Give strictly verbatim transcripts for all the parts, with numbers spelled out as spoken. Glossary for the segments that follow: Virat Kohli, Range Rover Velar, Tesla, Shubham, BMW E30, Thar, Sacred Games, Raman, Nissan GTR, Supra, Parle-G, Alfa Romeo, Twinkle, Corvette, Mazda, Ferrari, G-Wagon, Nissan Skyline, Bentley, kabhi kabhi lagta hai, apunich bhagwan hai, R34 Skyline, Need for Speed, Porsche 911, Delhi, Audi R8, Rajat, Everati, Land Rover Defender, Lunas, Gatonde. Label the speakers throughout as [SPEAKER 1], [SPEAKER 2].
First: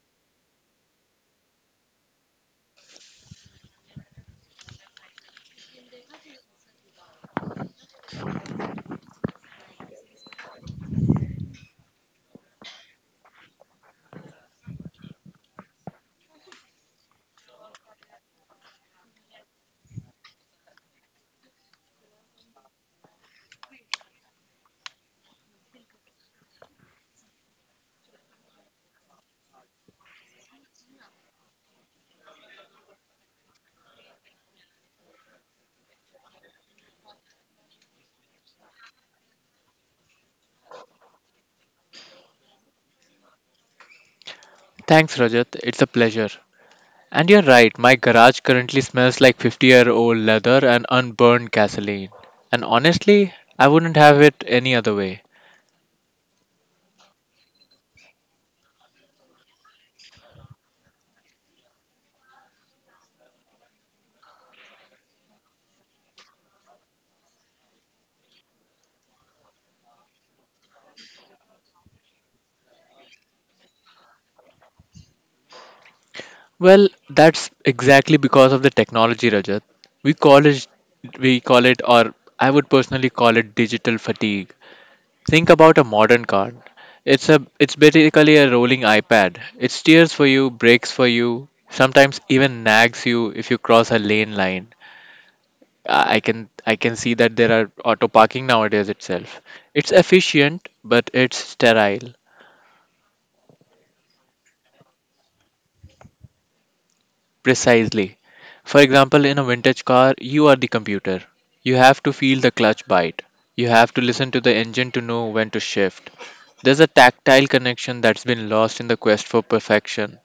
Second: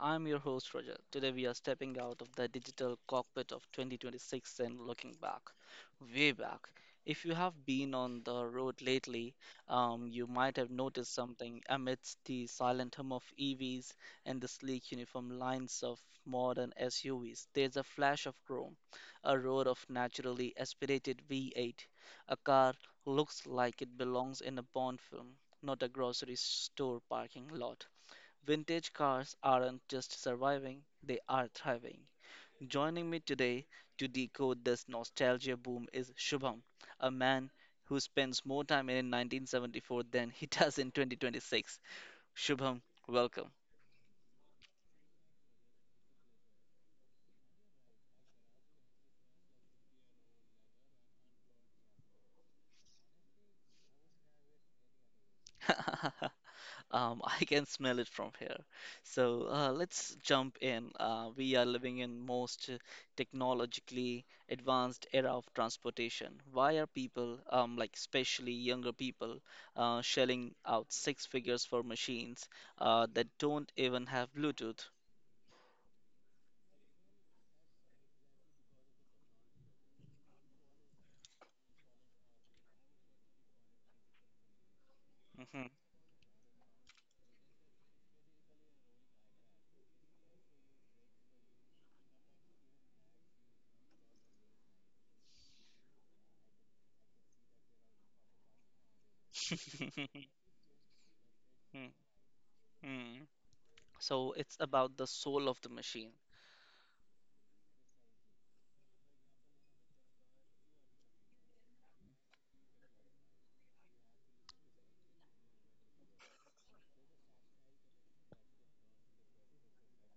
[SPEAKER 1] I'm your host Roger. Today we are stepping out of the digital cockpit of twenty twenty-six and looking back, way back. If you have been on the road lately, um, you might have noticed something amidst the silent hum of E Vs and the sleek uniform lines of modern S U Vs. There's a flash of chrome, a roar of naturally aspirated V eight, a car looks like it belongs in a Bond film, not a grocery store parking lot. Vintage cars aren't just surviving, they are thriving. Joining me today to decode this nostalgia boom is Shubham, a man who spends more time in nineteen seventy-four than he does in twenty twenty-six. Shubham, welcome.
[SPEAKER 2] Thanks, Rajat. It's a pleasure. And you're right, my garage currently smells like fifty year old leather and unburned gasoline. And honestly, I wouldn't have it any other way.
[SPEAKER 1] Um, I can smell it from here. So uh, let's jump in. Uh, we are living in most technologically advanced era of transportation. Why are people, um, like especially younger people, uh, shelling out six figures for machines uh, that don't even have Bluetooth?
[SPEAKER 2] Well, that's exactly because of the technology, Rajat. We call it, we call it, or I would personally call it digital fatigue. Think about
[SPEAKER 1] Mhm.
[SPEAKER 2] a modern car. It's a, it's basically a rolling iPad. It steers for you, brakes for you, sometimes even nags you if you cross a lane line. I can I can see that there are auto parking nowadays itself. It's efficient, but it's
[SPEAKER 1] Mm,
[SPEAKER 2] sterile.
[SPEAKER 1] mm. So it's about the soul of the machine.
[SPEAKER 2] Precisely. For example, in a vintage car, you are the computer. You have to feel the clutch bite. You have to listen to the engine to know when to shift. There's a tactile connection that's been lost in the quest for perfection.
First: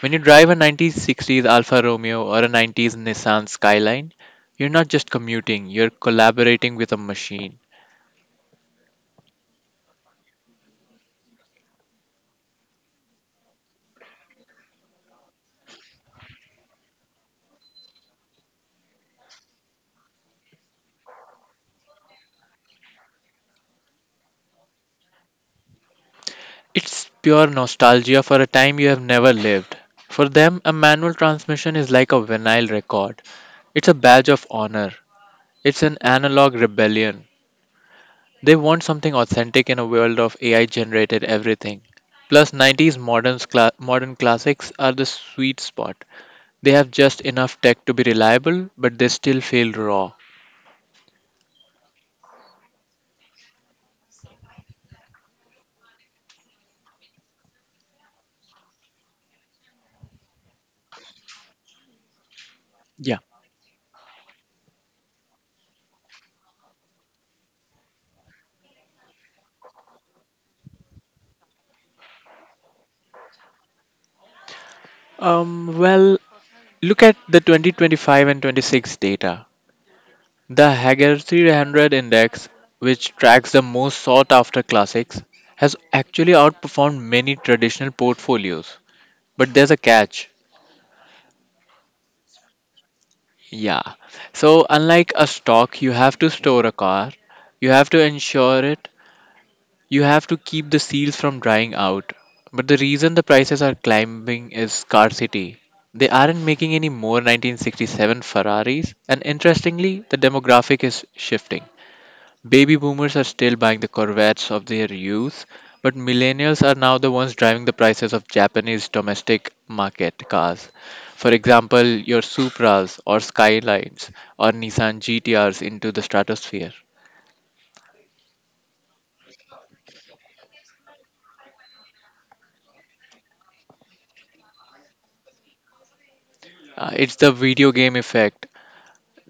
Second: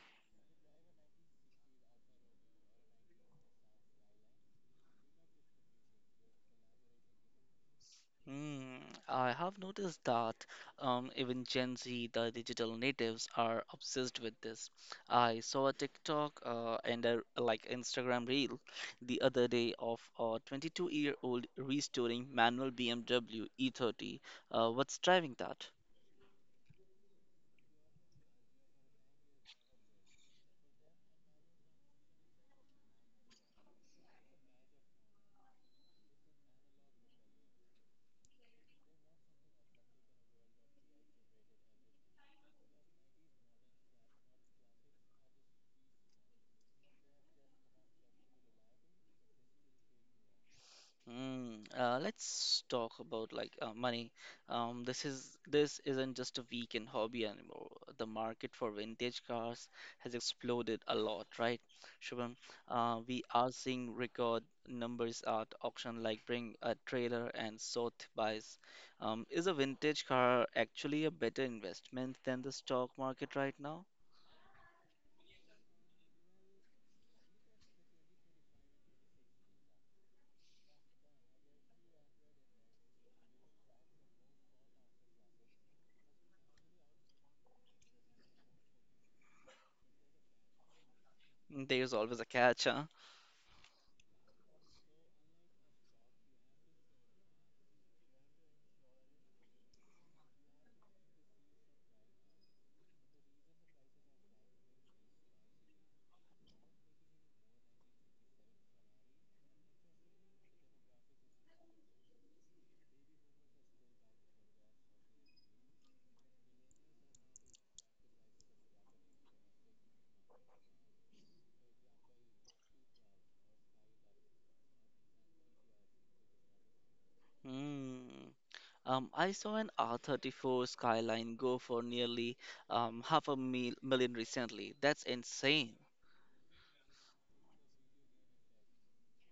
[SPEAKER 2] When you drive a nineteen sixties Alfa Romeo or a nineties Nissan Skyline, you're not just commuting, you're collaborating with a machine.
[SPEAKER 1] Hmm, I have noticed that um, even Gen Z, the digital natives, are obsessed with this. I saw a TikTok uh, and a like Instagram reel the other day of a twenty-two-year-old restoring manual B M W E thirty. Uh, what's driving that?
[SPEAKER 2] It's pure nostalgia for a time you have never lived. For them, a manual transmission is like a vinyl record. It's a badge of honor. It's an analog rebellion. They want something authentic in a world of A I generated everything. Plus, nineties modern, cla- modern classics are the sweet spot. They have just enough tech to be reliable, but they still feel raw.
[SPEAKER 1] Mm, uh, let's talk about like uh, money. Um, this is this isn't just a weekend hobby anymore. The market for vintage cars has exploded a lot, right, Shubham? Uh, we
[SPEAKER 2] Yeah.
[SPEAKER 1] are seeing record numbers at auction, like bring a trailer and sort buys. Um, is a vintage car actually a better investment than the stock market right now?
[SPEAKER 2] Um, well, look at the twenty twenty-five and twenty-six data. The Hager three hundred Index, which tracks the most sought after classics, has actually outperformed many traditional portfolios. But there's a catch.
[SPEAKER 1] Mm. There's always a catch, huh?
[SPEAKER 2] Yeah. So, unlike a stock, you have to store a car, you have to insure it, you have to keep the seals from drying out. But the reason the prices are climbing is scarcity. They aren't making any more nineteen sixty-seven Ferraris, and interestingly, the demographic is shifting. Baby boomers are still buying the Corvettes of their youth, but millennials are now the ones driving the prices of Japanese domestic market cars. For example, your Supras or Skylines or Nissan G T Rs into the stratosphere.
[SPEAKER 1] Mm. Um, I saw an R thirty-four Skyline go for nearly um, half a mil million recently. That's insane.
[SPEAKER 2] Uh, it's the video game effect.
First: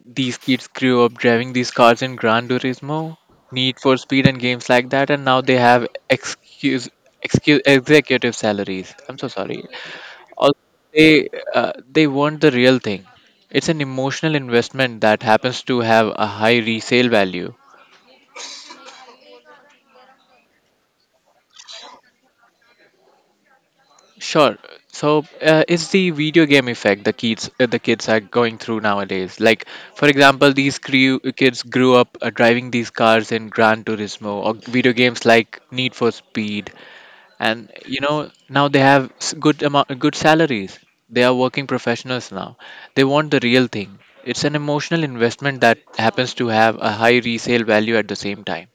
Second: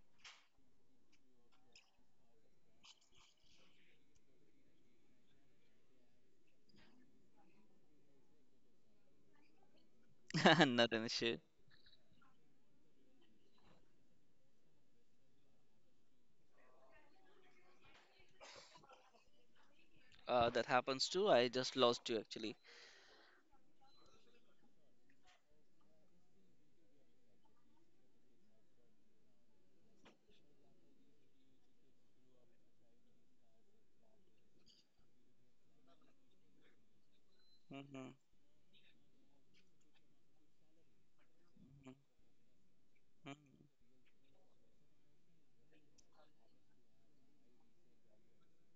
[SPEAKER 2] These kids grew up driving these cars in Gran Turismo, Need for Speed, and games like that, and now they have excuse, excuse executive salaries. I'm so sorry. Also,
[SPEAKER 1] Not an
[SPEAKER 2] they
[SPEAKER 1] issue.
[SPEAKER 2] uh, they weren't the real thing. It's an emotional investment that happens to have a high resale value.
[SPEAKER 1] Uh, that happens too. I just lost you actually.
[SPEAKER 2] Sure. So uh, it's the video game effect the kids uh, the kids are going through nowadays. Like for example, these crew, kids grew up uh, driving these cars in Gran Turismo or video games like Need for Speed, and you know now they have s- good amount good salaries. They are working
[SPEAKER 1] Hmm.
[SPEAKER 2] professionals now. They want the real thing. It's an emotional investment that happens to have a high resale value at the same time.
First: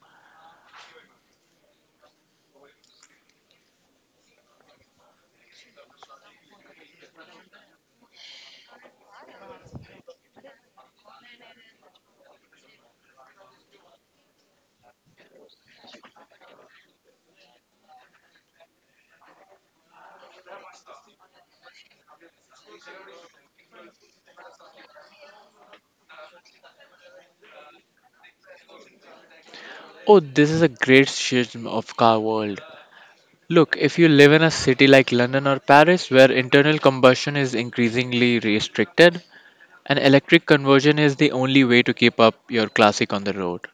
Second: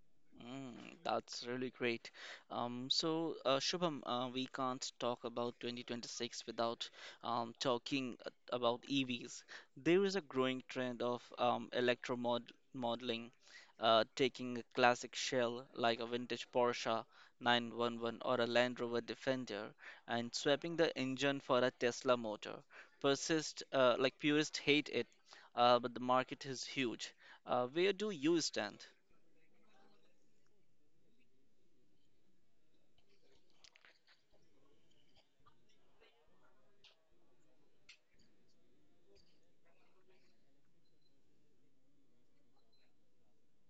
[SPEAKER 1] Mm, that's really great. Um, so, uh, Shubham, uh, we can't talk about twenty twenty-six without um, talking a- about E Vs. There is a growing trend of um, electromod modeling, uh, taking a classic shell like a vintage Porsche nine one one or a Land Rover Defender and swapping the engine for a Tesla motor. Persist, uh, like purists hate it, uh, but the market is huge. Uh, where do you stand?
[SPEAKER 2] Oh, this is a great schism of car world. Look, if you live in a city like London or Paris where internal combustion is increasingly restricted, an electric conversion is the only way to keep up your classic on the road.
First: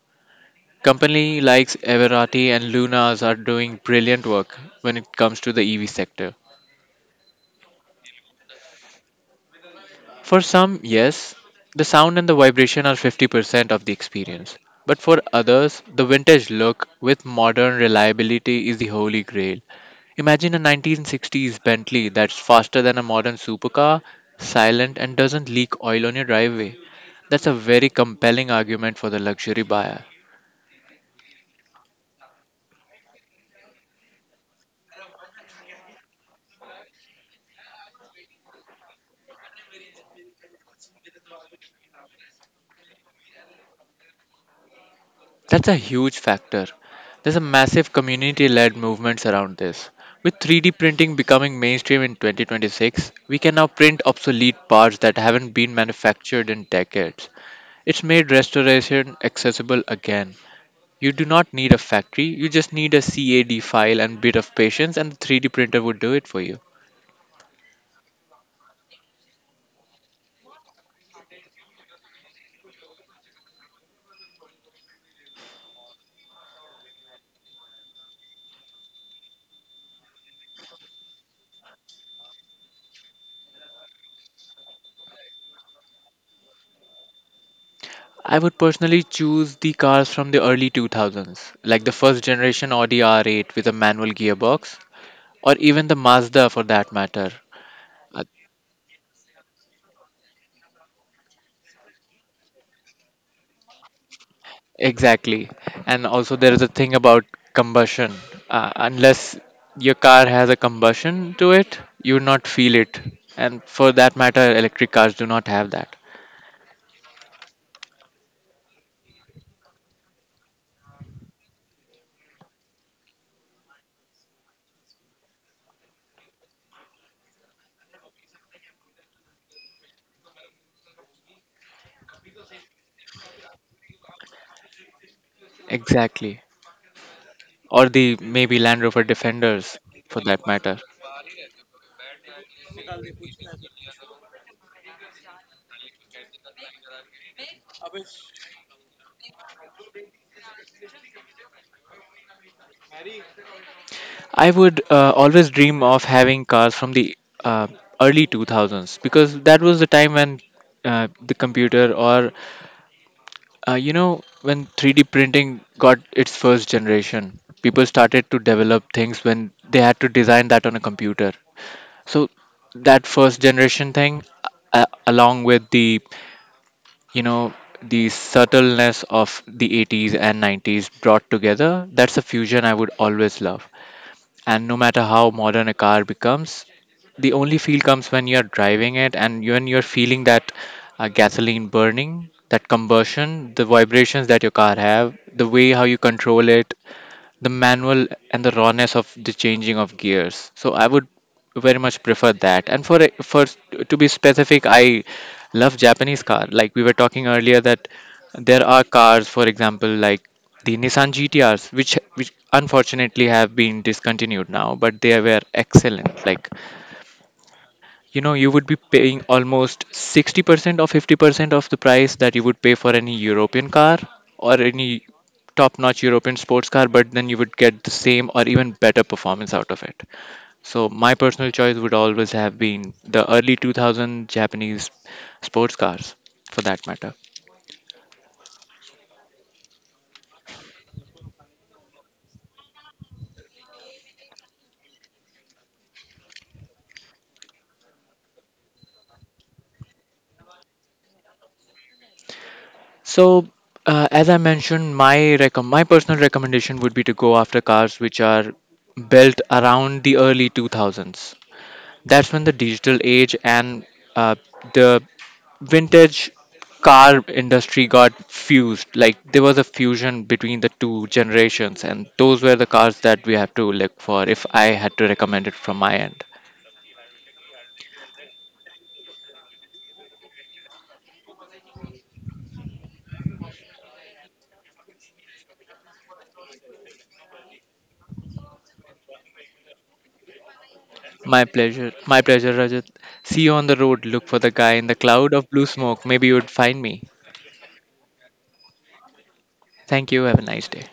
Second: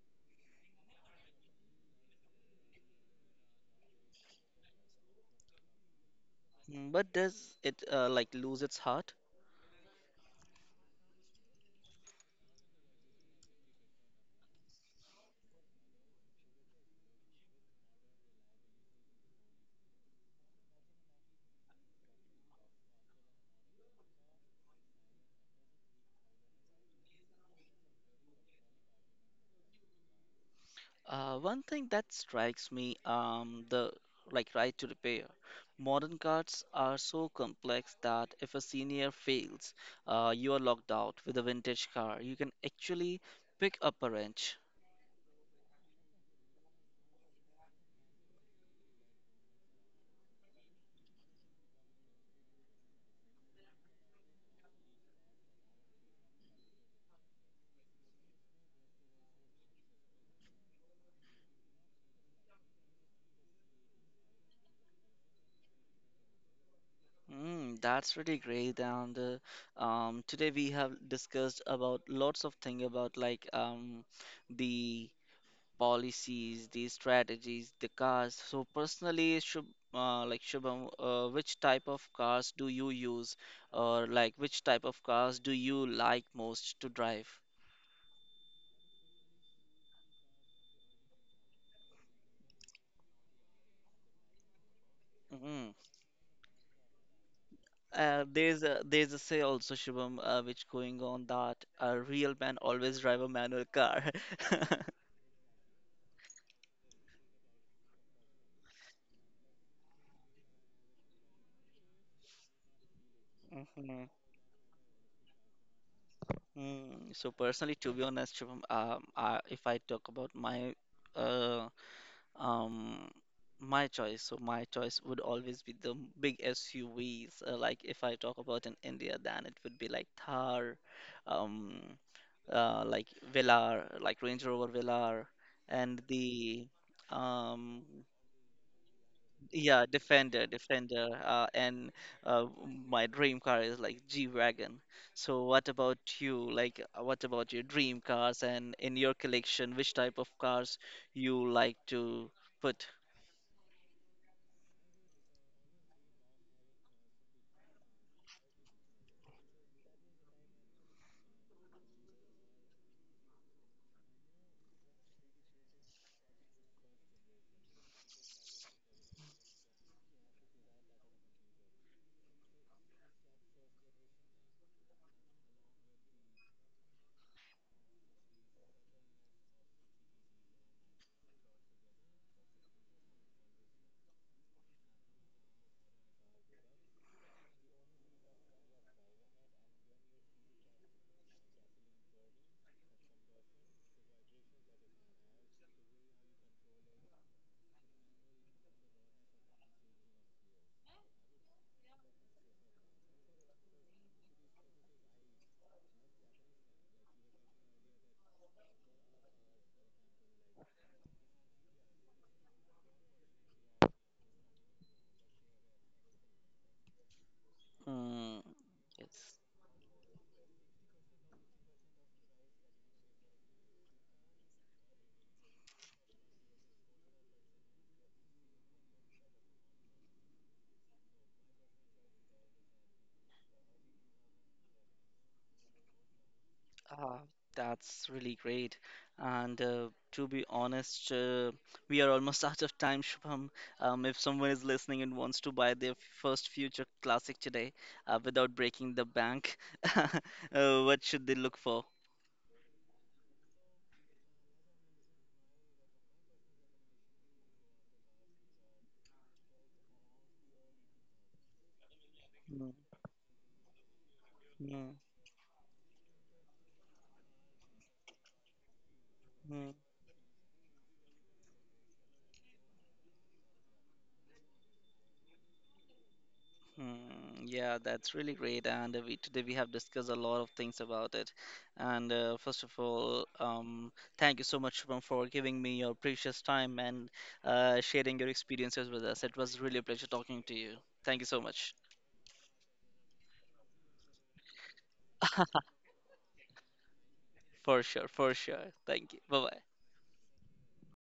[SPEAKER 2] Company likes Everati and Lunas are doing brilliant work when it comes to the E V sector.
[SPEAKER 1] Mm. But does it uh, like lose its heart?
[SPEAKER 2] For some, yes, the sound and the vibration are fifty percent of the experience. But for others, the vintage look with modern reliability is the holy grail. Imagine a nineteen sixties Bentley that's faster than a modern supercar, silent, and doesn't leak oil on your driveway. That's a very compelling argument for the luxury buyer.
[SPEAKER 1] Uh, one thing that strikes me, um, the like right to repair. Modern cards are so complex that if a senior fails, uh, you are locked out. With a vintage car you can actually pick up a wrench.
[SPEAKER 2] That's a huge factor. There's a massive community led movements around this. With three D printing becoming mainstream in twenty twenty-six, we can now print obsolete parts that haven't been manufactured in decades. It's made restoration accessible again. You do not need a factory, you just need a CAD file and bit of patience, and the three D printer would do it for you.
[SPEAKER 1] Mm, that's really great. And uh, um, Today we have discussed about lots of things about like um, the policies, the strategies, the cars. So personally, Shub, uh, like Shubham, uh, which type of cars do you use, or like which type of cars do you like most to drive?
[SPEAKER 2] I would personally choose the cars from the early two thousands, like the first generation Audi R eight with a manual gearbox, or
[SPEAKER 1] Mhm.
[SPEAKER 2] even the Mazda for that matter.
[SPEAKER 1] Uh,
[SPEAKER 2] Uh,
[SPEAKER 1] there's a there's a say also Shubham, uh, which going on that a real man always drive a manual car.
[SPEAKER 2] Exactly. And also, there is a thing about combustion. Uh, unless your car has a combustion to it, you would not feel it. And for
[SPEAKER 1] Mhm.
[SPEAKER 2] that matter, electric cars do not have that.
[SPEAKER 1] Mm. So personally, to be honest, Shubham, um, I, if I talk about my uh, Um, my choice. So my choice would always be the m- big S U Vs. Uh, like if I talk about in India, then it would be like Thar, um, uh, like Velar, like Range Rover Velar, and
[SPEAKER 2] Exactly.
[SPEAKER 1] the um,
[SPEAKER 2] Or the maybe Land Rover Defenders,
[SPEAKER 1] yeah,
[SPEAKER 2] for
[SPEAKER 1] Defender,
[SPEAKER 2] that matter.
[SPEAKER 1] Defender, uh, and uh, my dream car is like G-Wagon. So what about you? Like, uh, what about your dream cars and in your collection, which type of cars you like to put?
[SPEAKER 2] I would uh, always dream of having cars from the uh, early two thousands because that was the time when uh, the computer or Uh, you know, when three D printing got its first generation, people started to develop things when they had to design that on a computer. So that first generation thing, uh, along with the, you know, the subtleness of the eighties and nineties brought together, that's a fusion I would always love. And no matter how modern a car becomes, the only feel comes when you're driving it and when you're feeling that uh, gasoline burning, that combustion, the vibrations that your car have, the way how you control it, the manual and the rawness of the changing of gears. So I would very much prefer that. And for for to be specific, I love Japanese car. Like we were talking earlier that there are cars, for example, like the Nissan G T Rs, which which unfortunately have been discontinued now, but they were excellent. Like you know
[SPEAKER 1] Mm,
[SPEAKER 2] you would be paying
[SPEAKER 1] yes.
[SPEAKER 2] almost sixty percent or fifty percent of the price that you would pay for any European car or any top notch European sports car. But then you would get the same or even better performance out of it. So my personal choice would always have been the early two thousand Japanese sports cars, for that matter.
[SPEAKER 1] Ah, that's really great. And uh, To be honest, uh, we are almost out of time, Shubham. Um, if someone is listening and wants to buy their first future classic today, uh, without breaking the bank, uh, what should they look for?
[SPEAKER 2] So, uh, as I mentioned, my recom- my personal recommendation would be to go after cars which are built around the early two thousands. That's when the
[SPEAKER 1] Mm,
[SPEAKER 2] digital age and uh,
[SPEAKER 1] mm,
[SPEAKER 2] the vintage car industry got fused. Like there was a
[SPEAKER 1] mm.
[SPEAKER 2] fusion between the two generations, and those were the cars that we have to look for, if I had to recommend it from my end.
[SPEAKER 1] Mm, yeah, that's really great. And uh, we today we have discussed a lot of things about it. And uh, first of all, um, thank you so much, Shubham, for giving me your precious time and uh, sharing your experiences with us. It was really a pleasure talking to you. Thank you so
[SPEAKER 2] My
[SPEAKER 1] much.
[SPEAKER 2] pleasure. My pleasure, Rajat. See you on the road. Look for the guy in the cloud of blue smoke. Maybe you would find me.
[SPEAKER 1] For sure, for sure. Thank you. Bye bye.
[SPEAKER 2] Thank you. Have a nice day.